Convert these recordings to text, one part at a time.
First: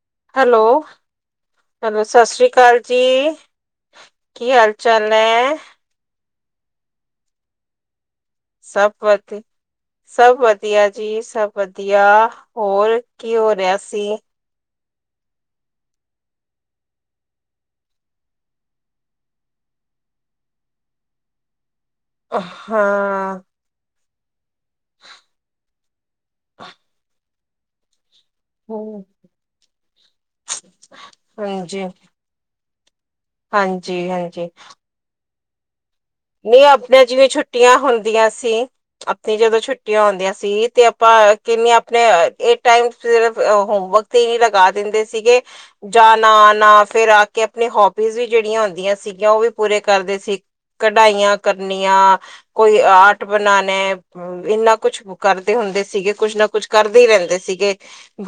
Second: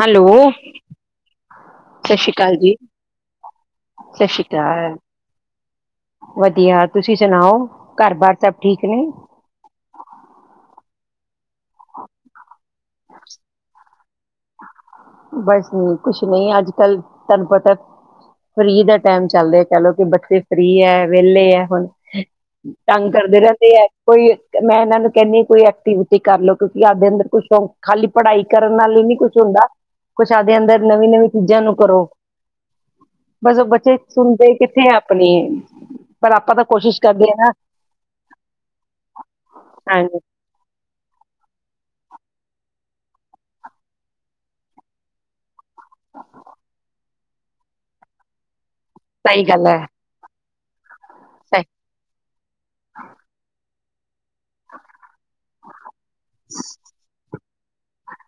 Hello, hello, ਸਤਿ ਸ਼੍ਰੀ ਅਕਾਲ ਜੀ। ਸਤਿ ਸ਼੍ਰੀ ਕੀ ਹਾਲ ਅਕਾਲ। -ਚਾਲ ਨੇ? ਵਧੀਆ ਤੁਸੀਂ ਸੁਣਾਓ? ਘਰ- ਬਰ ਸਭ ਪਾ ਸਭ ਵਧੀਆ ਜੀ ਸਭ ਵਧੀਆ ਹੋਰ ਕੀ ਹੋ ਰਿਹਾ ਸੀ। ਬਸ ਕੁਛ ਨਹੀਂ ਅੱਜ ਕਲ ਤੁਹਾਨੂੰ ਪਤਾ ਫਰੀ ਦਾ ਟਾਈਮ ਚੱਲ ਰਿਹਾ ਪ ਦ ਫ੍ਰਰੀ ਹੈ ਵਿਹਲੇ ਹੈ ਹੁਣ। ਤੰਗ ਹਾਂ, ਕਰਦੇ ਰਹਿੰਦੇ ਹੈ। ਕੋਈ ਮੈਂ ਇਹਨਾਂ ਨੂੰ ਕਹਿੰਦੀ ਹਾਂ ਕੋਈ ਐਕਟੀਵਿਟੀ ਕਰ ਲਓ ਕਿਉਂਕਿ ਆਪ ਦੇ ਆਨਦਰ ਖਾਲੀ ਪੜ੍ਹਾਈ ਕਰਨ ਨਾਲ ਹੀ ਹਮ, ਨੀ ਕੁਛ ਹੁੰਦਾ। ਕੁਛ ਆਪਦੇ ਅੰਦਰ ਨਵੀਂ -ਨਵੀਂ ਚੀਜ਼ਾਂ ਨੂੰ ਹਾਂਜੀ, ਕਰੋ। ਬਸ ਬੱਚੇ ਹਾਂਜੀ, ਹਾਂਜੀ। ਸੁਣਦੇ ਕਿੱਥੇ ਆ ਆਪਣੀ। ਪਰ ਆਪਾਂ ਤਾਂ ਨਹੀਂ ਕੋਸ਼ਿਸ਼ ਆਪਣੇ ਕਰਦੇ ਚ' ਆ ਨਾ, ਛੁੱਟੀਆਂ ਹੁੰਦੀਆਂ ਸੀ। ਆਪਣੀ ਜਦੋਂ ਛੁੱਟੀਆਂ ਹਾਂਜੀ ਆਉਂਦੀਆਂ ਸੀ ਤੇ ਆਪਾ ਕਿੰਨ ਆਪਣੇ ਇਹ ਟਾਈਮ ਸਿਰਫ ਹੋਮਵਰਕ ਹੀ ਲਗਾ ਦਿੰਦੇ ਸੀਗੇ। ਜਾਣਾ- ਆਣਾ ਫਿਰ ਆ ਕੇ ਆਪਣੀ ਹੋਬੀਜ਼ ਵੀ ਜਿਹੜੀਆਂ ਹੁੰਦੀਆਂ ਸੀਗੀਆਂ ਉਹ ਸਹੀ ਵੀ ਗੱਲ ਐ, ਪੂਰੇ ਕਰਦੇ ਸੀ। ਕਢਾਈਆਂ ਸਹੀ ਕਡਨੀਆਂ। ਕੋਈ ਆਰਟ ਬਣਾਣੇ। ਇੰਨਾ ਕੁੱਛ ਕਰਦੇ ਹੁੰਦੇ ਸੀਗੇ ਕੁੱਛ ਨਾ ਕੁੱਛ ਕਰਦੇ ਹੀ ਰਹਿੰਦੇ ਸੀਗੇ।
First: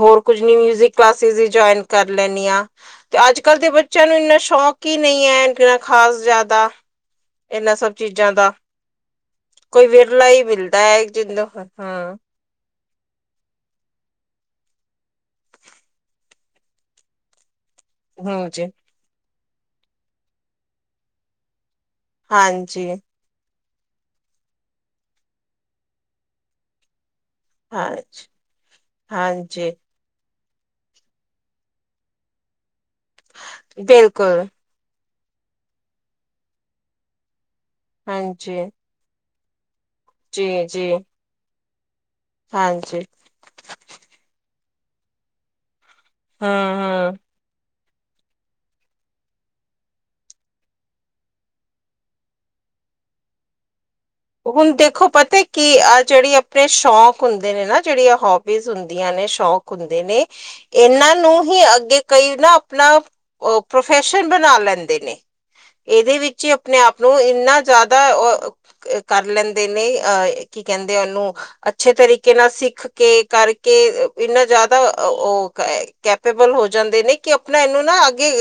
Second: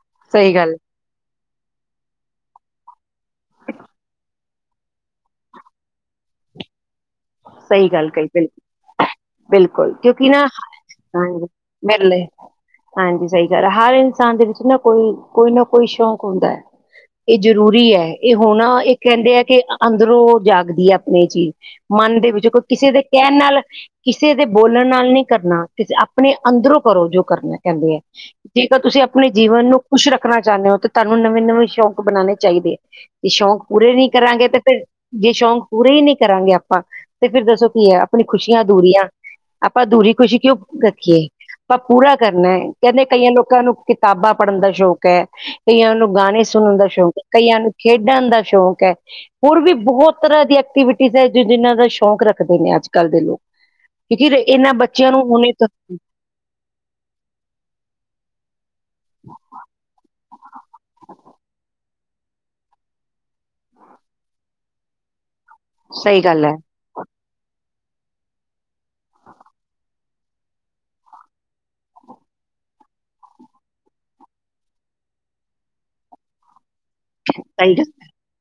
ਹੋਰ ਕੁਝ ਨ ਸਹੀ ਗੱਲ, ਮਿਊਜਿਕ ਜੁਇਨ ਕਰ ਲੈਣੀ ਆ। ਤੇ ਅੱਜ ਕਲ ਦੇ ਬੱਚਿਆਂ ਨੂੰ ਇੰਨਾ ਸ਼ੌਕ ਹੀ ਨਹੀਂ ਹੈ ਖਾਸ ਜ਼ਿਆਦਾ। ਇਹਨਾਂ ਸਹੀ ਸਭ ਗੱਲ ਕਹੀ ਚੀਜ਼ਾਂ ਬਿਲ ਦਾ। ਕੋਈ ਬਿਲਕੁਲ ਕਿਉਂਕਿ ਵਿਰਲਾ ਨਾ, ਹੀ ਮਿਲਦਾ ਹੈ ਜਿੰਦ ਹਾਂਜੀ। ਹਾਂ ਮਿਲ ਲਈ ਹਾਂਜੀ ਸਹੀ ਗੱਲ ਹੈ, ਹਰ ਇਨਸਾਨ ਦੇ ਵਿੱਚ ਨਾ ਕੋਈ ਨਾ ਕੋਈ ਸ਼ੌਕ ਹੁੰਦਾ ਹੈ। ਇਹ ਜ਼ਰੂਰੀ ਹੈ। ਇਹ ਹਾਂਜੀ ਹੋਣਾ ਇਹ ਕਹਿੰਦੇ ਆ ਕਿ ਅੰਦਰੋਂ ਜਾਗਦੀ ਹੈ ਆਪਣੀ ਚੀਜ਼। ਮਨ ਜੇ ਕੋਈ ਹਾਂਜੀ ਕਿਸੇ ਦੇ ਕਹਿਣ ਨਾਲ, ਕਿਸੇ ਦੇ ਬੋਲਣ ਨਾਲ ਨਹੀਂ ਕਰਨਾ, ਆਪਣੇ ਅੰਦਰੋਂ ਕਰੋ ਜੋ ਕਰਨਾ। ਕਹਿੰਦੇ ਹੈ ਹਾਂਜੀ ਠੀਕ ਆ, ਤੁਸੀਂ ਆਪਣੇ ਜੀਵਨ ਹਾਂਜੀ ਨੂੰ ਕੁਛ ਰੱਖਣਾ ਚਾਹੁੰਦੇ ਹੋ ਤੇ ਤੁਹਾਨੂੰ ਨਵੇਂ- ਨਵੇਂ ਸੌ਼ਕ ਬਣਾਉਣੇ ਚਾਹੀਦੇ ਹੈ। ਤੇ ਸ਼ੌਕ ਪੂਰੇ ਨੀ ਬਿਲਕੁਲ ਕਰਾਂਗੇ ਤੇ, ਫੇਰ ਜੇ ਸ਼ੌਂਕ ਪੂਰੇ ਹੀ ਨਹੀਂ ਕਰਾਂਗੇ ਆਪਾਂ। ਤੇ ਫਿਰ ਦੱਸੋ ਕੀ ਹੈ ਆਪਣੀ ਹਾਂਜੀ ਖੁਸ਼ੀਆਂ ਅਧੂਰੀਆਂ, ਆਪਾਂ ਅਧੂਰੀ ਖੁਸ਼ੀ ਜੀ ਕਿਉਂ ਜੀ ਰੱਖੀਏ। ਆਪਾ ਪੂਰਾ ਕਰਨਾ ਹੈ, ਹਾਂਜੀ ਕਹਿੰਦੇ ਕਈਆਂ ਲੋਕਾਂ ਨੂੰ ਕਿਤਾਬਾਂ ਪੜ੍ਹਨ ਦਾ ਸ਼ੌਕ ਹੈ। ਕਈਆਂ ਨੂੰ ਗਾਣੇ ਹਮ ਸੁਣਨ ਦਾ ਹਮ ਸ਼ੌਕ ਹੈ। ਕਈਆਂ ਨੂੰ ਖੇਡਣ ਦਾ ਸ਼ੌਕ ਹੈ। ਹੋਰ ਵੀ ਬਹੁਤ ਤਰਾਂ ਦੀ ਐਕਟੀਵਿਟੀਜ਼ ਹੈ ਜਿਹਨਾਂ ਦਾ ਸ਼ੌਂਕ ਰੱਖਦੇ ਨੇ ਅੱਜ ਕਲ ਦੇ ਲੋਕ। ਕਿਉਂਕਿ ਹੁਣ ਇਹਨਾਂ ਦੇਖੋ ਬੱਚਿਆਂ ਨੂੰ ਪਤਾ ਹੁਣੇ ਕਿ ਤੋਂ ਆਹ ਜਿਹੜੀ ਆਪਣੇ ਸ਼ੌਂਕ ਹੁੰਦੇ ਨੇ ਨਾ ਜਿਹੜੀ ਆ ਹੋਬੀਜ਼ ਹੁੰਦੀ। ਆਂਦੀ ਨੇ ਸ਼ੌਕ ਹੁੰਦੇ ਨੇ, ਇਹਨਾਂ ਨੂੰ ਹੀ ਅੱਗੇ ਕਈ ਨਾ ਆਪਣਾ ਔ ਪ੍ਰੋਫੈਸ਼ਨ ਬਣਾ ਲੈਂਦੇ ਨੇ। ਇਹਦੇ ਸਹੀ ਵਿੱਚ ਗੱਲ ਹੀ ਹੈ ਆਪਣੇ ਆਪ ਔ ਇੰਨਾ ਜ਼ਿਆਦਾ ਕਰ ਲੈਂਦੇ ਨੇ ਆਹ, ਕੀ ਕਹਿੰਦੇ ਉਹਨੂੰ ਅੱਛੇ ਤਰੀਕੇ ਨਾਲ ਸਿੱਖ ਕੇ, ਕਰਕੇ, ਇਨਾ ਜ਼ਿਆਦਾ ਉਹ ਕੇ ਕੈਪੇਬਲ ਹੋ ਜਾਂਦੇ ਨੇ ਕਿ ਆਪਣਾ ਸਹੀ ਇਹਨੂੰ ਗੱਲ ਨਾ ਅੱਗੇ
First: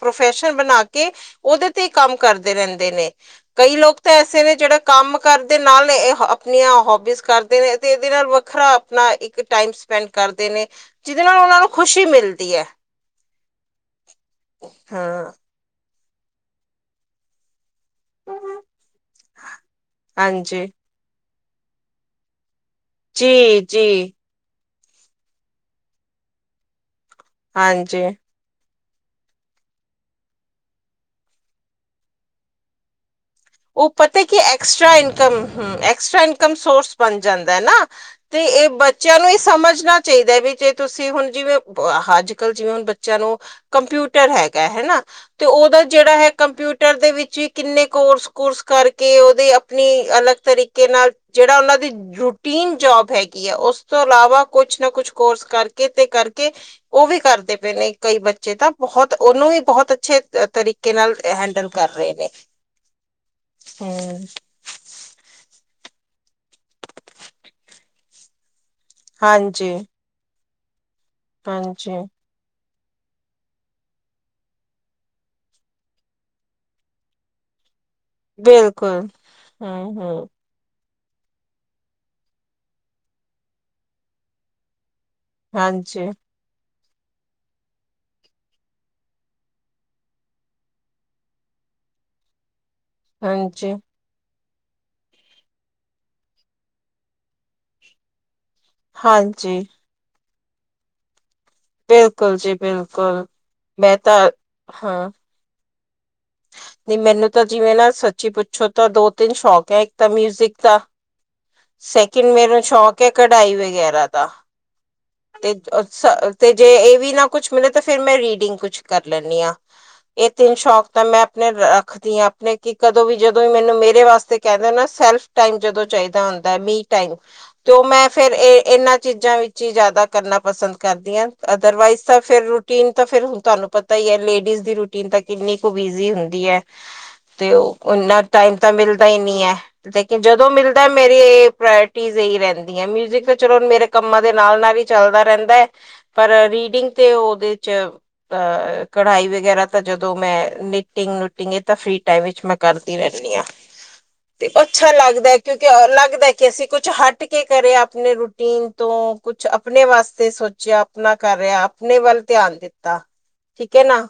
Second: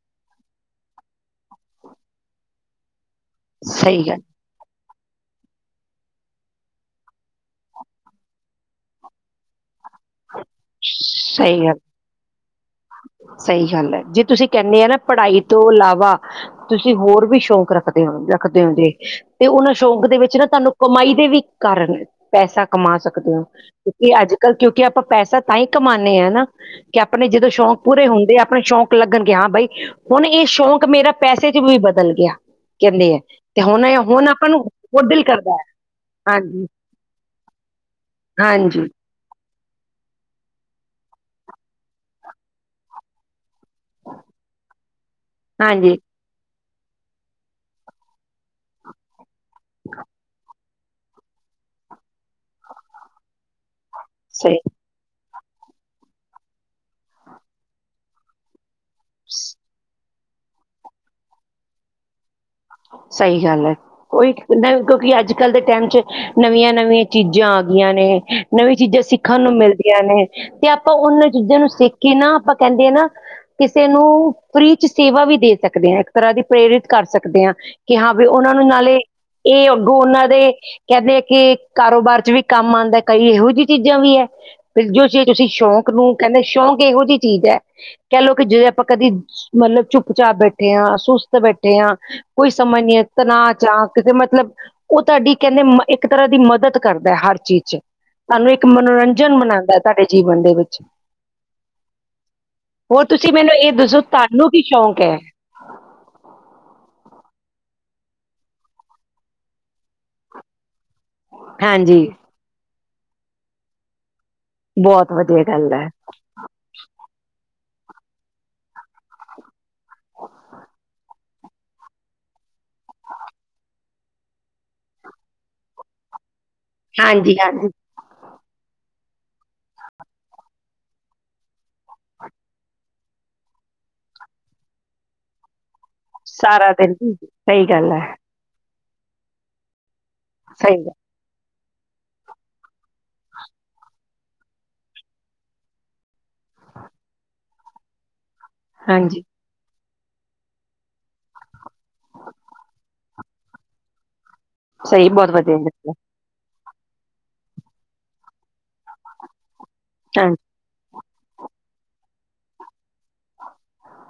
ਪ੍ਰੋਫੈਸ਼ਨ ਬਨਾ ਕੇ ਉਹਦੇ ਤੇ ਕੰਮ ਕਰਦੇ ਰਹਿੰਦੇ ਨੇ, ਕਈ ਲੋਕ ਸਹੀ ਤਾਂ ਗੱਲ ਐਸੇ ਨੇ ਜਿਹੜਾ ਕੰਮ ਕਰਦੇ ਨਾਲ ਇਹ ਆਪਣੀਆਂ ਹੋਬੀਜ਼ ਕਰਦੇ ਨੇ ਅਤੇ ਇਹਦੇ ਨਾਲ ਵੱਖਰਾ ਆਪਣਾ ਇੱਕ ਟਾਈਮ, ਸਪੈਂਡ ਕਰਦੇ ਨੇ। ਜਿਹਦੇ ਨਾਲ ਉਹਨਾਂ ਸਹੀ ਨੂੰ ਗੱਲ, ਖੁਸ਼ੀ ਮਿਲਦੀ ਹੈ ਸਹੀ ਗੱਲ ਹੈ ਜੇ ਤੁਸੀਂ ਕਹਿੰਨੇ ਆ ਨਾ ਹਾਂ ਪੜਾਈ, ਤੋਂ ਇਲਾਵਾ, ਤੁਸੀਂ ਹੋਰ ਵੀ ਸ਼ੌਕ ਰੱਖ- ਰੱਖਦੇ ਹੁੰਦੇ, ਤੇ ਉਹਨਾਂ ਸ਼ੌਕ ਦੇ ਵਿੱਚ ਨਾ ਹਾਂਜੀ ਤੁਹਾਨੂੰ ਕਮਾਈ ਦੇ ਵੀ ਕਾਰਨ ਏ। ਪੈਸਾ ਕਮਾ ਜੀ ਸਕਦੇ ਹੋ, ਜੀ ਕਿਉਂਕਿ ਅੱਜ ਕੱਲ ਕਿਉਂਕਿ ਆਪਾਂ ਪੈਸਾ ਤਾਂ ਹੀ ਕਮਾਂਨੇ ਹਾਂ ਨਾ, ਕਿ ਆਪਣੇ ਜਦੋਂ ਸ਼ੌਂਕ ਹਾਂਜੀ ਪੂਰੇ ਹੁੰਦੇ ਆ, ਆਪਣੇ ਸ਼ੌਂਕ- ਲੱਗਣਗੇ ਹਾਂ ਬਾਈ ਹੁਣ ਇਹ ਸ਼ੌਕ ਮੇਰਾ ਪੈਸੇ ਚ ਵੀ ਬਦਲ ਗਿਆ, ਕਹਿੰਦੇ ਐ। ਉਹ ਪਤਾ ਕਿ ਐਕਸਟਰਾ ਇਨਕਮ ਹੂੰ ਐਕਸਟਰਾ ਹੈ ਇਨਕਮ ਹਾਂਜੀ ਸੋਰਸ ਬਨ ਜਾਂਦਾ ਏ ਨਾ। ਤੇ ਇਹ ਹਾਂਜੀ ਬੱਚ- ਬੱਚਿਆਂ ਨੂੰ ਇਹ ਸਮਝਣਾ ਚਾਹੀਦਾ ਹੈ ਵੀ ਜੇ ਤੁਸੀਂ ਹੁਣ ਜਿਵੇਂ ਅੱਜ ਕੱਲ ਜਿਵੇਂ ਹੁਣ ਬੱਚਿਆਂ ਨੂੰ, ਕੰਪਿਊਟਰ ਹੈਗਾ, ਹੈਨਾ। ਤੇ ਉਹਦਾ ਹਾਂਜੀ ਜਿਹੜਾ ਹੈ ਕੰਪਿਊਟਰ ਦੇ ਵਿੱਚ ਵੀ ਕਿੰਨੇ ਕੋਰਸ- ਕੂਰਸ ਕਰ, ਕੇ ਉਹਦੇ ਆਪਣੀ ਅਲੱਗ ਤਰੀਕੇ ਨਾਲ ਜਿਹੜਾ ਉਹਨਾਂ ਦੀ ਰੂਟੀਨ ਜੋਬ ਹੈਗੀ ਆ ਉਸ, ਉਸ ਤੋਂ ਇਲਾਵਾ ਸਹੀ ਕੁੱਛ ਨਾ ਕੁੱਛ ਕੋਰਸ ਕਰਕੇ ਤੇ ਕਰਕੇ ਉਹ ਵੀ ਕਰਦੇ ਪਏ ਨੇ ਕਈ ਬੱਚੇ ਤਾਂ। ਬਹੋਤ ਉਹਨੂੰ ਵੀ ਬਹੋਤ ਅੱਛੇ ਤਰੀਕੇ ਨਾਲ ਹੈਂਡਲ ਕਰ ਰਹੇ ਨੇ। ਸਹੀ ਗੱਲ ਐ, ਹਮ ਓ ਇਕ- ਕਿਉਂਕਿ ਅੱਜ ਕੱਲ ਦੇ ਟਾਈਮ ਚੱ ਨਵੀਆਂ- ਨਵੀਆਂ ਚੀਜ਼ਾਂ ਆ ਗਈਆਂ ਨੇ, ਨਵੀਂ ਚੀਜ਼ਾਂ ਸਿੱਖਣ ਨੂੰ ਹਾਂਜੀ, ਮਿਲਦੀਆਂ ਨੇ, ਤੇ ਆਪਾਂ ਉਹਨਾਂ ਚੀਜ਼ਾਂ ਨੂੰ ਹਾਂਜੀ ਸਿੱਖ ਕੇ ਨਾ, ਆਪਾਂ ਕਹਿੰਦੇ ਆ ਨਾ ਕਿਸੇ ਨੂੰ ਫ੍ਰੀ ਚੱ ਸੇਵਾ ਵੀ ਦੇ ਸਕਦੇ ਹਾਂ ਇੱਕ ਤਰਾਂ ਦੀ ਪ੍ਰੇਰਿਤ ਕਰ ਸਕਦੇ ਹਾਂ। ਕਿ ਹਾਂ ਵੀ ਉਹਨਾਂ ਨੂੰ ਨਾਲੇ, ਬਿਲਕੁਲ ਇਹ ਅੱਗੋਂ ਉਹਨਾਂ ਹੂੰ-ਹੂੰ, ਦੇ ਕਹਿੰਦੇ ਕਿ ਕਾਰੋਬਾਰ ਚ ਵੀ ਕੰਮ ਆਂਦਾ ਕਈ ਇਹੋ ਜਿਹੀ ਚੀਜ਼ਾਂ ਵੀ ਹੈ, ਜੋ ਤੁਸੀਂ ਤੁਸੀਂ ਸ਼ੌਕ ਹਾਂਜੀ, ਨੂੰ, ਕਹਿੰਦੇ ਸ਼ੌਂਕ ਇਹੋ ਜਿਹੀ ਚੀਜ਼ ਹੈ। ਕਹਿ ਲਓ ਕਿ ਜੇ ਆਪਾਂ ਕਦੀ ਮਤਲੱਬ ਚੁੱਪ- ਚਾਪ ਬੈਠੇ ਹਾਂ, ਸੁਸਤ ਬੈਠੇ ਹਾਂ, ਕੋਈ ਸਮਂਝ ਨਹੀਂ ਤਣਾਅ ਚੱ ਹਾਂਜੀ, ਹਾਂ ਕਿ ਮਤਲੱਬ ਉਹ ਤੁਹਾਡੀ ਕਹਿੰਦੇ ਇੱਕ ਤਰਾਂ ਦੀ ਮਦਦ ਕਰਦਾ ਹੈ ਹਰ ਚੀਜ਼ ਚ। ਸਾਨੂੰ ਇੱਕ ਮਨੋਰੰਜਨ ਹਾਂਜੀ ਮਨਾਂਦਾ ਤੁਹਾਡੇ ਜੀਵਨ ਦੇ ਵਿੱਚ। ਬਿਲਕੁਲ ਜੀ ਹੋਰ ਬਿਲਕੁਲ ਤੁਸੀਂ ਮੈਨੂੰ ਇਹ ਮੈਂ ਦੱਸੋ, ਤਾਂ ਤੁਹਾਨੂੰ ਕੀ ਸ਼ੌਂਕ ਐ? ਨੀ ਮੈਨੂੰ ਤਾਂ ਜਿਵੇਂ ਨਾ ਸੱਚੀ ਪੁੱਛੋ ਤਾਂ ਦੋ- ਤਿੰਨ ਸ਼ੌਕ ਹੈ ਇੱਕ ਤਾਂ ਮਿਊਜਿਕ ਦਾ, ਹਾਂਜੀ ਸੈਕਿੰਡ ਮੈਨੂੰ ਸ਼ੌਂਕ ਹੈ ਕਢਾਈ ਵਗੈਰਾ ਦਾ। ਬਹੁਤ ਵਧੀਆ ਤੇ ਗੱਲ ਹੈ ਅਕਸ ਤੇ ਜੇ ਇਹ ਵੀ ਨਾ ਕੁੱਛ ਮਿਲੇ ਤਾਂ ਫੇਰ ਮੈਂ ਰੀਡਿੰਗ ਕੁੱਛ ਕਰ ਲੈਦੀ ਆਂ, ਇਹ ਤਿੰਨ ਸ਼ੌਕ। ਤਾਂ ਮੈਂ ਆਪਣੇ ਰੱਖਦੀ ਹਾਂ ਆਪਣੇ ਕਿ ਕਦੋਂ ਵੀ ਜਦੋਂ ਵੀ ਮੈਨੂੰ ਮੇਰੇ ਵਾਸਤੇ ਕਹਿੰਦੇ ਨਾ ਸੈਲਫ ਟਾਈਮ ਜਦੋਂ ਚਾਹੀਦਾ ਹੁੰਦਾ ਮੀ ਟਾਈਮ ਹਾਂਜੀ ਹਾਂਜੀ ਤੇ ਮੈਂ ਫੇਰ ਇਨਾਂ, ਚੀਜ਼ਾਂ ਵਿੱਚ ਹੀ ਜਿਆਦਾ ਕਰਨਾ ਪਸੰਦ ਕਰਦੀ ਹਾਂ ਅਦਰਵਾਈਜ਼ ਤਾਂ ਫੇਰ ਰੂਟੀਨ ਤਾਂ ਫੇਰ ਹੁਣ ਤੁਹਾਨੂੰ ਪਤਾ ਪਤਾ ਹੀ ਹੈ ਲੇਡੀਜ਼ ਦੀ ਰੂਟੀਨ ਤੇ ਕਿੰਨੀ ਕੁ ਬਿਜੀ ਹੁੰਦੀ ਹੈ ਸਾਰਾ ਦਿਨ ਤੇ ਸਹੀ ਗੱਲ ਹੈ ਉਹਨਾਂ, ਟਾਈਮ ਤਾਂ ਮਿਲਦਾ ਹੀ ਨੀ ਹੈ, ਲੇਕਿਨ ਜਦੋਂ ਸਹੀ ਮਿਲਦਾ ਗੱਲ ਮੇ- ਤੇ ਪ੍ਰਾਟੀਜ ਏਹੀ ਰਹਿੰਦੀ ਹੈ ਮਿਉਜ਼ਿਕ ਤੇ ਚਲੋ ਮੇਰੇ ਕੰਮਾਂ ਦੇ ਨਾਲ- ਨਾਲ ਹੀ ਚੱਲਦਾ ਰਹਿੰਦਾ ਐ। ਪਰ ਰੀਡਿੰਗ ਤੇ ਉਹਦੇ ਚ ਅ ਹਾਂਜੀ ਕਢਾਈ ਵਗੈਰਾ ਤਾਂ ਜਦੋਂ ਮੈਂ, ਨਿਟਿੰਗ- ਨੁਟਿੰਗ ਇਹ ਤਾਂ ਫ੍ਰੀ ਟਾਈਮ ਵਿੱਚ ਮੈਂ ਕਰਦੀ ਰਹਿੰਦੀ ਆ। ਤੇ ਅੱਛਾ ਸਹੀ ਬਹੁਤ ਲੱਗਦਾ ਵਧੀਆ ਕਿਉਂਕਿ ਗੱਲ ਹੈ ਲੱਗਦਾ ਕਿ ਅਸੀਂ ਕੁੱਛ ਹੱਟ ਕੇ ਕਰੇ ਆਪਣੇ ਰੂਟੀਨ ਤੋਂ। ਕੁਛ ਆਪਣੇ ਵਾਸਤੇ ਹਾਂਜੀ ਸੋਚ। ਚਿਆ ਆਪਣਾ ਕਰ ਰਿਆ ਆਪਣੇ ਵੱਲ ਧਿਆਨ ਦਿੱਤਾ ਠੀਕ ਐ ਨਾ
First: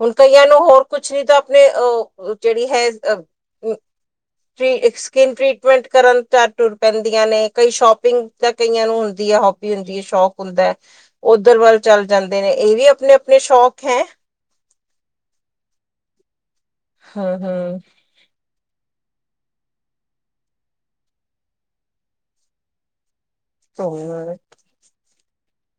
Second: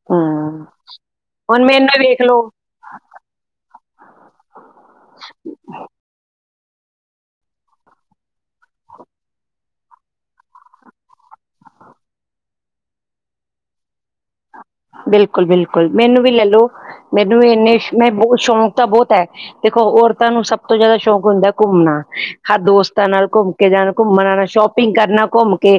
ਹੁਣ ਕਈ ਕਈਆਂ ਨੂੰ ਹਮ ਹੋਰ ਕੁੱਛ ਨੀ ਤਾਂ ਹੁਣ ਆਪਣੇ ਅ ਮੈਨੂੰ ਵੇਖ ਓ ਲੋ ਜੇੜੀ ਹੈ ਫਰੀ ਐਕਸ ਸਕਿੰਨ ਟਰੀਟਮੈਂਟ ਕਰਨ ਤਾਂ ਟੁਰ ਪੈਂਦੀਆਂ ਨੇ ਕਈ ਸ਼ੋਪਿੰਗ ਤਾਂ ਕਈਆਂ ਨੂੰ ਹੁੰਦੀ ਆ ਹੋਬੀ ਹੁੰਦੀ ਆ ਸ਼ੌਕ ਹੁੰਦੈ ਓਧਰ ਵੱਲ ਚੱਲ ਜਾਂਦੇ ਨੇ ਏ ਵੀ ਆਪਣੇ-ਆਪਣੇ ਸ਼ੌਕ ਹੈਂ। ਬਿਲਕੁੱਲ-ਬਿਲਕੁੱਲ ਮੈਨੂੰ ਵੀ ਲੈਲੋ ਮੈਨੂੰ ਹਮ ਵੀ ਇੰਨੇ ਸ਼ੋ ਮੈਂ ਬੋ ਸ਼ੌ ਤਾਂ ਬੋਤ ਐ ਦੇਖੋ ਔਰਤਾਂ ਨੂੰ ਸਭ ਤੋਂ ਜਾਦਾ ਸ਼ੌਕ ਹੁੰਦਾ ਘੁੰਮਣਾ ਹਰ ਦੋਸਤਾਂ ਨਾਲ ਘੁੰਮ ਕੇ ਜਾਨਾ ਘੁੰਮਨ ਹਮ ਆਨਾ ਸ਼ੋਪਿੰਗ ਕਰਨਾ ਘੁੰਮ ਕੇ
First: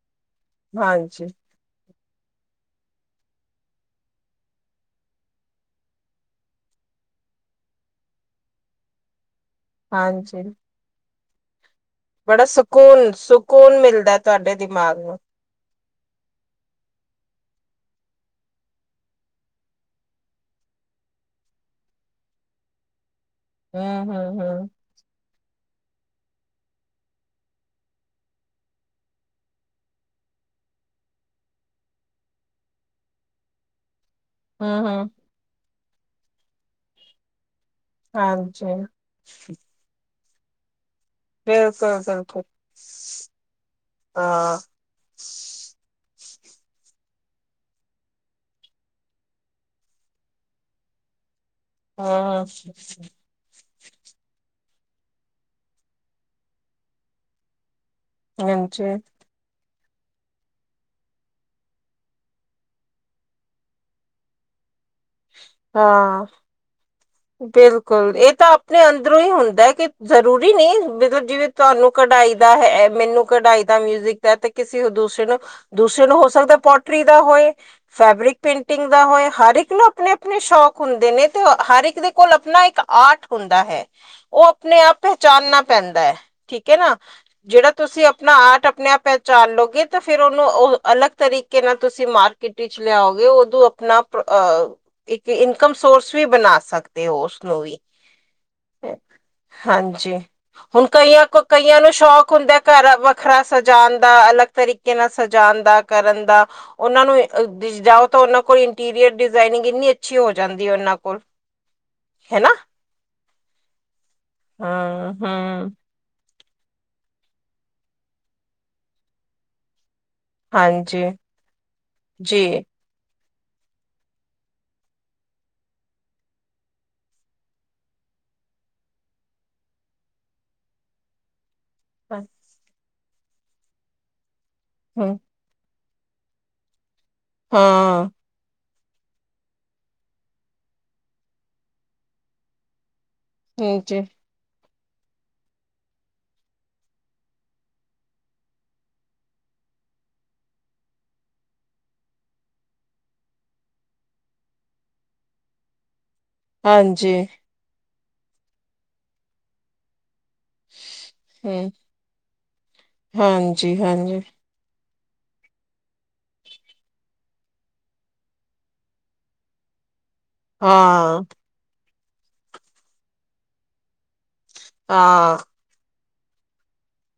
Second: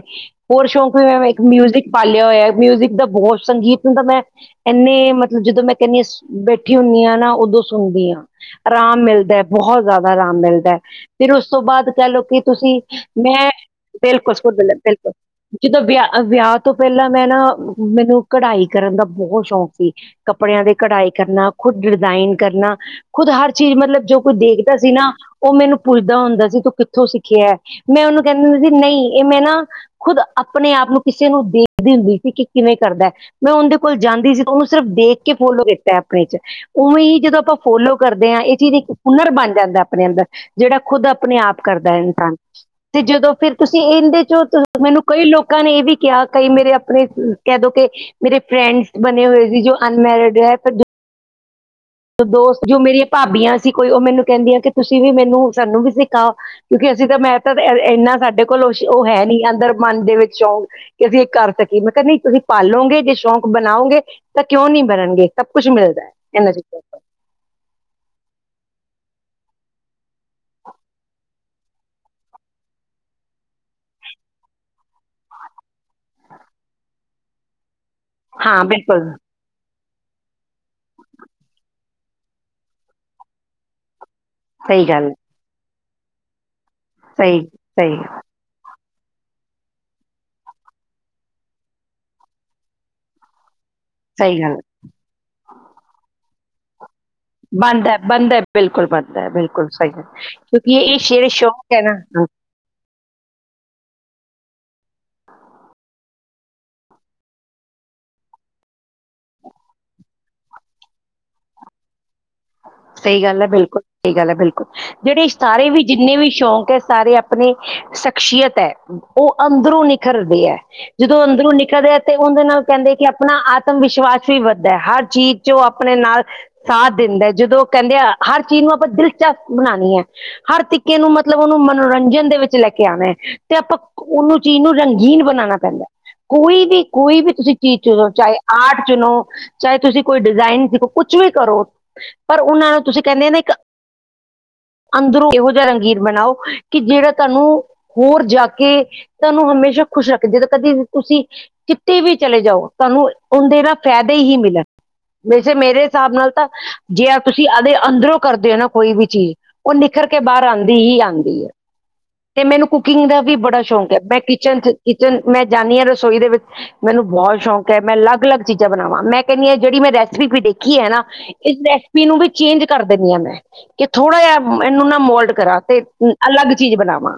ਹੋਰ ਸ਼ੌਕ ਵੀ ਮੈਂ ਹਾਂਜੀ ਇੱਕ ਮਿਊਜ਼ਿਕ ਪਾਲਿਆ ਹੋਇਐ ਮਿਊਜ਼ਿਕ ਦਾ ਬੋ ਸੰਗੀ ਤਾਂ ਮੈਂ ਐਨੇ ਮਤਲਬ ਜਦੋਂ ਮੈਂ ਕੈਨੀ ਆ ਬੈਠੀ ਹੁੰਨੀ ਆ ਨਾ ਓਦੋਂ ਸੁਣਦੀ ਆ। ਆਰਾਮ ਮਿਲਦੈ ਬੋਹ ਜਾਦਾ ਆਰਾਮ ਹਾਂਜੀ ਮਿਲਦੈ ਫਿਰ ਉਸ ਤੋਂ ਬਾਦ ਕੈਲੋ ਕੀ ਬੜਾ ਤੁਸੀਂ ਸਕੂਨ ਮੈਂ ਸਕੂਨ ਮਿਲਦਾ ਬਿਲਕੁੱਲ [unintelligible] ਤੁਹਾਡੇ ਦਿਮਾਗ ਬਿਲਕੁੱਲ। ਨੂੰ ਜਦੋਂ ਵਿਆ-ਵਿਆ ਤੋਂ ਪੈਲਾਂ ਮੈਂ ਨਾ ਮੈਨੂੰ ਕਢਾਈ ਕਰਨ ਦਾ ਬੋਹ ਸ਼ੌਂਕ ਸੀ ਕੱਪੜਿਆਂ ਦੇ ਕਢਾਈ ਕਰਨਾ ਖੁਦ ਡਿਜ਼ਾਇਨ ਕਰਨਾ ਖੁਦ ਹਰ ਚੀਜ਼ ਮਤਲਬ ਹਮ ਜੋ ਕੋਈ ਹਮ ਹਮ ਦੇਖਦਾ ਸੀ ਨਾ ਓ ਮੈਨੂੰ ਪੁੱਛਦਾ ਹੁੰਦਾ ਸੀ ਤੂੰ ਕਿੱਥੋਂ ਸਿੱਖਿਐ ਮੈਂ ਓਨੂੰ ਕੈਂਦੀ ਹੁੰਦੀ ਸੀ ਨਈ ਏ ਮੈਂ ਨਾ ਖੁਦ ਆਪਣੇ ਆਪ ਨੂੰ ਕਿਸੇ ਨੂੰ ਦੇਖਦੀ ਹੁੰਦੀ ਸੀ ਕੀ ਕਿਵੇਂ ਕਰਦੈ। ਮੈਂ ਔਂਦੇ ਕੋਲ ਜਾਂਦੀ ਸੀ ਤਾਂ ਉਨੂੰ ਹਮ ਸਿਰਫ਼ ਹਮ ਦੇਖ ਕੇ ਫੋਲੋ ਕੀਤਾ ਆਪਣੇ ਚ ਉਵੇਂ ਈ ਜਦੋਂ ਆਪਾਂ ਫੋਲੋ ਕਰਦੇ ਆ ਏ ਹਾਂਜੀ ਚੀਜ਼ ਇੱਕ ਹੁਨਰ ਬਣ ਜਾਂਦਾ ਆਪਣੇ ਅੰਦਰ ਜੇੜਾ ਖੁਦ ਆਪਣੇ ਆਪ ਕਰਦੈ ਬਿਲਕੁਲ ਇਨਸਾਨ ਬਿਲਕੁਲ ਤੇ ਜਦੋਂ ਫਿਰ ਤੁਸੀਂ ਇਂਦੇ ਚੋਂ ਹਾਂ ਮੈਨੂੰ ਕਈ ਲੋਕਾਂ ਨੇ ਏ ਵੀ ਕਿਆ ਕਈ ਮੇਰੇ ਆਪਣੇ ਕੈਦੋ ਕੇ ਮੇਰੇ ਫਰੈਂਡਸ ਬਣੇ ਹੋਏ ਸੀ ਜੋ ਅਨਮੈਰਿਡ ਪਰ ਹਮ ਦੋਸਤ ਜੋ ਮੇਰੀਆਂ ਭਾਬੀਆਂ ਸੀ ਕੋਈ ਓ ਮੈਨੂੰ ਕੈਂਦੀ ਆ ਕੀ ਤੁਸੀਂ ਵੀ ਮੈਨੂੰ ਸਾਨੂੰ ਵੀ ਸਿਖਾਓ ਕਿਉਂਕੀ ਅਸੀਂ ਤਾਂ ਮੈਂ ਤਾਂ ਐਨਾ ਸਾਡੇ ਕੋਲ ਓਸ ਹਾਂਜੀ ਓ ਹੈ ਨੀ ਅੰਦਰ। ਮਨ ਦੇ ਵਿੱਚੋ ਸ਼ੌਂਕ ਕੀ ਅਸੀਂ ਏ ਕਰ ਸਕੀਏ ਮੈਂ ਕਿਆ ਨਈ ਤੁਸੀਂ ਪਾਲੋਗੇ ਜੇ ਸ਼ੌਕ ਬਣਾਓਗੇ। ਤਾਂ ਕਿਉਂ ਨੀ ਬਣਨਗੇ ਸਭ ਕੁੱਛ ਮਿਲਦੈ ਐਨਾਂ ਚ ਬਿਲਕੁੱਲ ਏ ਤਾਂ ਆਪਣੇ ਅੰਦਰੋਂ ਈ ਹੁੰਦੈ ਕੀ ਜ਼ਰੂਰੀ ਨਈ ਮਤਲਬ ਜਿਵੇਂ ਤੁਹਾਨੂੰ ਕਢਾਈ ਦਾ ਹੈ, ਮੈਨੂੰ ਕਢਾਈ ਦਾ ਮਿਊਜਿਕ ਦਾ ਤੇ ਕਿਸੇ ਦੂਸਰੇ ਨੂੰ ਦੂਸਰੇ ਨੂੰ ਹੋ ਸਕਦਾ ਪੋਟਰੀ ਦਾ ਹੋਏ। ਫੈਬਰਿਕ ਤੋਂ। ਹਾਂ ਪੇਂਟਿੰਗ ਦਾ ਬਿਲਕੁਲ ਹੋਏ ਹਰ ਇੱਕ ਨੂੰ ਆਪਣੇ-ਆਪਣੇ ਸ਼ੌਕ ਹੁੰਦੇ ਨੇ ਤੇ ਹਰ ਦੇ ਕੋਲ ਆਪਣਾ ਇੱਕ ਆਰਟ ਹੁੰਦਾ ਹੈ ਓ ਆਪਣੇ ਸਹੀ ਆਪ ਗੱਲ ਹੈ, ਪਹਿਚਾਣ ਨਾ ਪੈਂਦੈ ਠੀਕ ਐ ਨਾ ਸਹੀ ਜੇੜਾ ਸਹੀ ਤੁਸੀਂ ਅ ਪਣਾ ਆਰਟ ਆਪਣੇ ਆਪ ਪਹਿਚਾਣ ਲਓਗੇ ਤਾਂ ਫਿਰ ਓਨੂੰ ਓ ਅਲੱਗ ਤਰੀਕੇ ਨਾਲ ਤੁਸੀਂ ਮਾਰ ਕਿਟ ਚ ਲਿਆਓਗੇ ਉਦੋਂ ਆਪਣਾ ਸਹੀ ਗੱਲ ਅ ਇੱਕ ਇਨਕਮ ਸੋਰਸ ਵੀ ਬਣਾ ਸਕ ਦੇ ਓ ਉਸਨੂੰ ਵੀ ਬਣਦਾ ਬਣਦਾ ਬਿਲਕੁਲ ਬਣਦਾ ਬਿਲਕੁਲ ਸਹੀ ਹੈ ਹਾਂਜੀ ਕਿਉਂਕਿ ਹੁਣ ਇਹ ਕਈਆਂ ਜਿਹੜੇ ਕੋ ਸ਼ੌਕ ਕਈਆਂ ਹੈ ਨੂੰ ਨਾ ਸ਼ੌਕ ਹੁੰਦੈ ਘਰ ਵੱਖਰਾ ਸਜਾਣ ਦਾ ਅਲੱਗ ਤਰੀਕੇ ਨਾਲ ਸਜਾਨ ਦਾ ਕਰਨ ਦਾ। ਓਨਾਂ ਨੂੰ ਜਾਓ ਤਾਂ ਓਨਾਂ ਕੋਲ ਇੰਟੀਰੀਅਰ ਡਿਜ਼ਾਇਨਿੰਗ ਇੰਨੀ ਅੱਛੀ ਹੋ ਜਾਂਦੀ ਐ ਓਨਾਂ ਕੋਲ। ਹੈਨਾ। ਸਈ ਗੱਲ ਐ ਬਿਲਕੁੱਲ ਸਈ ਗੱਲ ਐ ਬਿਲਕੁੱਲ ਜੇੜੇ ਹਮ ਇਸਤਾਰੇ ਹਮ ਵੀ ਜਿੰਨੇ ਵੀ ਸ਼ੌਂਕ ਐ ਸਾਰੇ ਆਪਣੇ ਸ਼ਖਸੀਅਤ ਐ ਓ ਅੰਦਰੋਂ ਨੀ ਖਰਦੇ ਐ ਹਾਂਜੀ ਜਦੋਂ ਅੰਦਰੋਂ ਨਿਕਲਦੇ ਐ ਤੇ ਓਂਦੇ ਜੀ ਨਾਲ ਕੈਂਦੇ ਕੀ ਆਪਣਾ ਆਤਮ ਵਿਸ਼ਵਾਸ ਵੀ ਵੱਧਦੈ ਹਰ ਚੀਜ਼ ਚ ਓ ਆਪਣੇ ਨਾਲ ਸਾਥ ਦਿੰਦੈ। ਜਦੋਂ ਕੈਂਦੇ ਆ ਹਰ ਚੀਜ਼ ਨੂੰ ਆਪਾਂ ਦਿਲਚਸਪ ਬਣਾਣੀ ਐ ਹਰ ਤਰੀ ਕੇ ਨੂੰ ਮਤਲਬ ਓਨੂੰ ਮਨੋਰੰਜਨ ਦੇ ਵਿੱਚ ਲੈ ਕੇ ਆਣਾ ਐ ਤੇ ਆਪਾਂ ਉਹਨੂੰ ਚੀਜ਼ ਨੂੰ ਹਮ ਰੰਗੀਨ ਬਣਾਉਣਾ ਪੈਂਦਾ, ਕੋਈ ਵੀ ਕੋਈ ਵੀ ਤੁਸੀਂ ਚੀਜ਼ ਚੋਂ ਹਾਂ ਚਾਹੇ। ਆਰਟ ਚੁਣੋ, ਚਾਹੇ ਤੁਸੀਂ ਕੋਈ ਡਿਜ਼ਾਇਨ ਸਿੱਖੋ ਕੁਛ ਵੀ ਕਰੋ। ਪਰ ਉਹਨਾਂ ਨੂੰ ਤੁਸੀਂ ਕਹਿੰਦੇ ਨੇ ਇਕ [inaudible] ਅੰਦਰੋਂ ਇਹੋ ਜਿਹਾ ਰੰਗੀਰ ਬਣਾਓ, ਕਿ ਜਿਹੜਾ ਤੁਹਾਨੂੰ ਹੋਰ ਜਾ ਕੇ ਤੁਹਾਨੂੰ ਹਮੇਸ਼ਾ ਖੁਸ਼ ਰੱਖ, ਜਦੋਂ ਕਦੀ ਤੁਸੀਂ। ਕਿਤੇ ਵੀ ਚਲੇ ਜਾਓ, ਤੁਹਾਨੂੰ ਉਹਦੇ ਨਾਲ ਫ਼ਾਇਦੇ ਹੀ ਮਿਲਣਗੇ। ਵੈਸੇ ਮੇਰੇ ਹਿਸਾਬ, ਨਾਲ ਤਾਂ ਜੇ ਹਾਂਜੀ ਤੁਸੀਂ ਆਦੇ ਅੰਦਰੋਂ ਕਰਦੇ ਔ ਨਾ ਕੋਈ ਵੀ ਚੀਜ਼। ਉਹ ਨਿਖਰ ਕੇ ਬਾਹਰ ਆਦੀ ਹੀ ਆਦੀ ਐ। ਹਮ ਤੇ ਮੈਨੂੰ ਕੁਕਿੰਗ ਦਾ ਵੀ ਬੜਾ ਹਾਂਜੀ ਸ਼ੌਕ ਐ, ਮੈਂ ਹਾਂਜੀ ਕਿਚਨ-ਕਿਚਨ ਮੈਂ ਜਾਂਦੀ ਆ ਰਸੋਈ ਦੇ ਵਿੱਚ। ਮੈਨੂੰ ਬਹੁਤ ਸ਼ੌਕ ਐ ਮੈਂ ਲੱਗ ਲੱਗ ਚੀਜ਼ਾਂ ਬਣਾਵਾ ਮੈਂ ਕਿੰਨੀ ਆ ਜਿਹੜ ਮੈਂ ਰੈ ਵੀ ਦੇਖੀ ਐ ਨਾ, ਹਾਂ ਇਸ ਰੈਸਪੀ ਨੂੰ ਵੀ ਚੇਂਜ ਕਰ ਦਿੰਨੀ ਆ ਮੈਂ ਕਿ ਥੋੜ੍ਹਾ ਜਿਹਾ ਇਹਨੂੰ ਨਾ ਮੋਲਟ ਹਾਂ ਕਰਾਂ ਤੇ ਅਲੱਗ ਚੀਜ਼ ਬਣਾਵਾਂ,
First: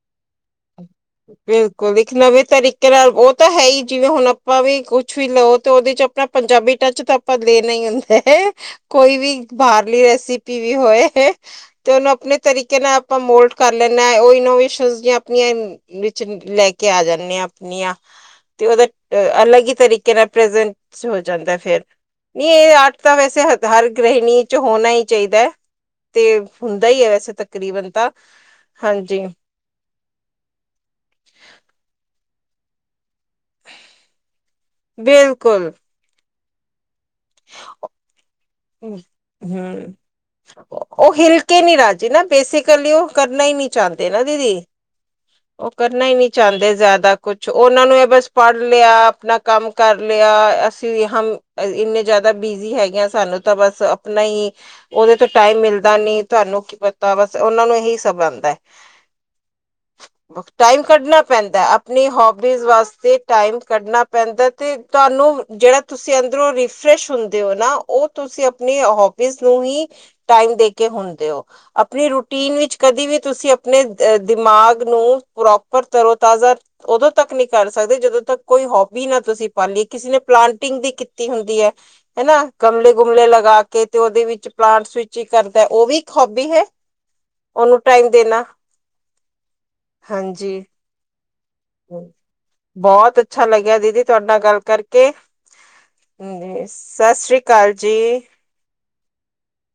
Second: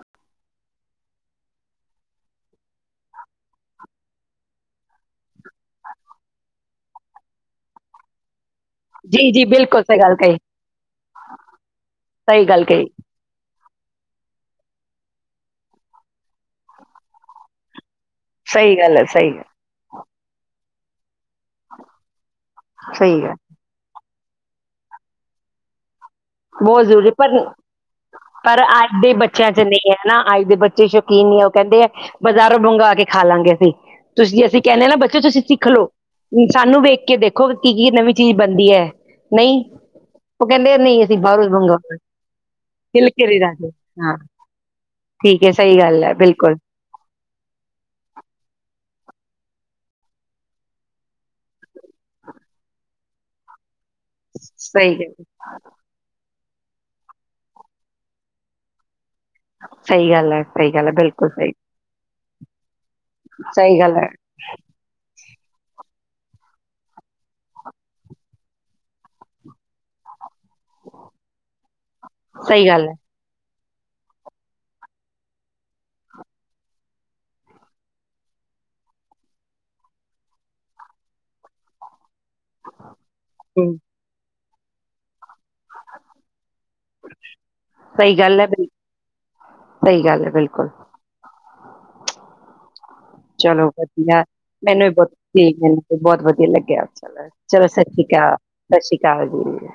ਬਿਲਕੁਲ ਇੱਕ ਨਵੇਂ ਤਰੀਕੇ ਨਾਲ ਉਹ ਤਾਂ ਹੈ ਈ ਜਿਵੇਂ ਹੁਣ ਆਪਾਂ ਵੀ ਕੁਛ ਵੀ ਲਓ ਤੇ ਉਹਦੇ ਚ, ਆਪਣਾ ਪੰਜਾਬੀ ਟੱਚ ਤਾਂ ਆਪਾਂ ਲੈਣਾ ਈ ਹੁੰਦਾ ਐ। ਕੋਈ ਜੀ ਵੀ ਜੀ ਬਿਲਕੁਲ ਸਹੀ ਬਾਹਰਲੀ ਗੱਲ ਕਹੀ ਰੈਸਪੀ ਵੀ ਹੋਏ, ਤੇ ਉਹਨੂੰ ਆਪਣੇ ਸਹੀ ਗੱਲ ਤਰੀਕੇ ਕਹੀ ਨਾਲ ਆਪਾਂ ਮੋਲਟ ਕਰ ਲਣਾ ਉਹ ਇਨੋਵੇਸ਼ਨ ਆਪਣੀਆਂ ਵਿੱਚ ਲੈ ਕੇ ਆ ਜਾਨੇ ਆ। ਤੇ ਸਹੀ ਉਹਦਾ ਗੱਲ ਹੈ ਸਹੀ ਹੈ ਅਲਗ ਈ ਤਰੀਕੇ ਨਾਲ ਪ੍ਰੈਜਟ ਹੋ ਜਾਂਦਾ ਫਿਰ, ਨਈ ਇਹ ਆਰਟ ਤਾਂ ਸਹੀ ਹੈ ਵੈਸੇ ਹਰ ਗ੍ਰਹਿਣੀ ਚ ਹੋਣਾ ਈ ਚਾਹੀਦਾ ਐ। ਤੇ ਬਹੁਤ ਹੁੰਦਾ ਈ ਐ ਜ਼ਰੂਰੀ ਵੈਸੇ ਪਰ ਤਕਰੀਬਨ ਤਾਂ ਹਾਂਜੀ, ਜਿੰਨੇ ਨਾ ਅੱਜ ਦੇ ਬੱਚੇ ਸ਼ੌਕੀਨੀ ਐ ਉਹ ਕਹਿੰਦੇ ਆ ਬਜ਼ਾਰੋਂ ਮੰਗਾ ਕੇ ਖਾ ਲਾਂਗੇ, ਤੁਸੀਂ ਅਸੀਂ ਕਹਿਨੇ ਆ ਨਾ ਬੱਚੋ ਤੁਸੀਂ ਬਿਲਕੁਲ ਸਿੱਖਲਓ ਸਾਨੂੰ ਵੇਖ ਕੇ ਦੇਖੋ ਕੀ ਕੀ ਨਵੀਂ ਚੀਜ਼ ਬਣਦੀ ਐ ਨਹੀਂ ਹਮ ਉਹ ਕਹਿੰਦੇ ਨਹੀਂ, ਉਹ ਅਸੀਂ ਬਾਹਰੋਂ ਹਿਲਕੇ ਨੀ ਮੰਗਵਾਉਣਾ ਰਾਜੀ ਨਾ ਬੇਸਿਕਲੀ ਉਹ ਹਿਲ ਕੇ ਕਰਨਾ ਈ ਨੀ ਰਾਜੀ ਚਾਹੁੰਦੇ ਹਾਂ ਨਾ ਦੀਦੀ, ਠੀਕ ਹੈ ਉਹ ਸਹੀ ਗੱਲ ਕਰਨਾ ਹੈ ਈ ਨੀ ਬਿਲਕੁਲ ਚਾਹੁੰਦੇ ਜ਼ਿਆਦਾ, ਕੁਛ ਉਹਨਾਂ ਨੂੰ ਇਹ ਬਸ ਪੜ੍ਹ ਲਿਆ ਆਪਣਾ ਕੰਮ ਕਰ ਲਿਆ ਅਸੀਂ ਹ ਇੰਨੇ ਜਿਆਦਾ ਬਿਜੀ ਹੈਗੇ ਆ, ਆਂ ਸਾਨੂੰ ਤਾਂ ਬਸ ਆਪਣਾ ਈ ਸਹੀ ਗੱਲ ਉਹਦੇ ਤੋਂ ਟਾਈਮ ਮਿਲਦਾ। ਦਾ ਨੀ ਤੁਹਾਨੂੰ ਕੀ ਪਤਾ ਬਸ ਉਹਨਾ ਨੂੰ ਇਹੀ ਸਭ ਆਦਾ ਐ। ਸਈ ਗੱਲ, ਹੈ ਸਹੀ ਟਾਈਮ ਗੱਲ ਹੈ ਕੱਢਣਾ ਬਿਲਕੁਲ ਸਹੀ ਪੈਂਦਾ ਆਪਣੀ ਹੋਬੀਜ਼ ਵਾਸਤੇ ਟਾਈਮ ਸਹੀ ਗੱਲ ਕੱਢਣਾ ਹੈ ਪੈਂਦਾ, ਤੇ ਤੁਹਾਨੂੰ ਜਿਹੜਾ ਤੁਸੀਂ ਅੰਦਰੋਂ ਰੀਫਰੈਸ਼ ਹੁੰਦੇ ਹੋ ਨਾ ਉਹ, ਤੁਸੀਂ ਆਪਣੀ ਹੋਵੀਸ ਨੂੰ ਹੀ ਟਾਈਮ ਦੇ ਕੇ ਹੁਦੇ ਔ। ਆਪਣੀ ਰੂਟੀਨ ਸਹੀ ਵਿੱਚ ਚ ਗੱਲ ਹੈ ਕਦੇ ਵੀ ਤੁਸੀਂ ਆਪਣੇ ਦਿਮਾਗ ਨੂੰ ਪ੍ਰੋਪਰ ਤਰੋ ਤਾਜ਼ਾ ਉਦੋਂ ਤੱਕ ਨੀ ਕਰ ਸਕਦੇ ਜਦੋਂ ਤੱਕ ਕੋਈ ਹੋਬੀ, ਨਾ ਤੁਸੀਂ ਲਈ ਪਾਲੀ ਕਿਸੇ ਨੇ ਪਲਾਂਟਿੰਗ ਦੀ ਕੀਤੀ ਹੁੰਦੀ ਐ। ਹਨਾ ਗਮਲੇ ਗੁਮਲੇ ਲਗਾ ਹਮ ਕੇ ਤੇ ਉਹਦੇ ਵਿੱਚ ਪਲਾਂਟਸ ਵਿੱਚ, [unintelligible] ਕਰਦਾ ਉਹ ਵੀ ਇੱਕ ਹੋਬੀ ਐ ਉਹਨੂੰ ਟਾਈਮ ਦੇਣਾ, ਸਈ ਗੱਲ ਬਿਲਕੁਲ, ਬੋਤ ਚਲੋ ਵਧੀਆ ਮੈਨੂੰ ਵੀ, ਬੋਨ ਬਹੁਤ ਵਧੀਆ ਲੱਗਿਆ ਚ ਸਤਿ ਸ੍ਰੀ ਚਲੋ ਅਕਾਲ ਸਤਿ ਸ੍ਰੀ ਜੀ। ਅਕਾਲ ਸਤਿ ਸ਼੍ਰੀ ਅਕਾਲ ਜੀ,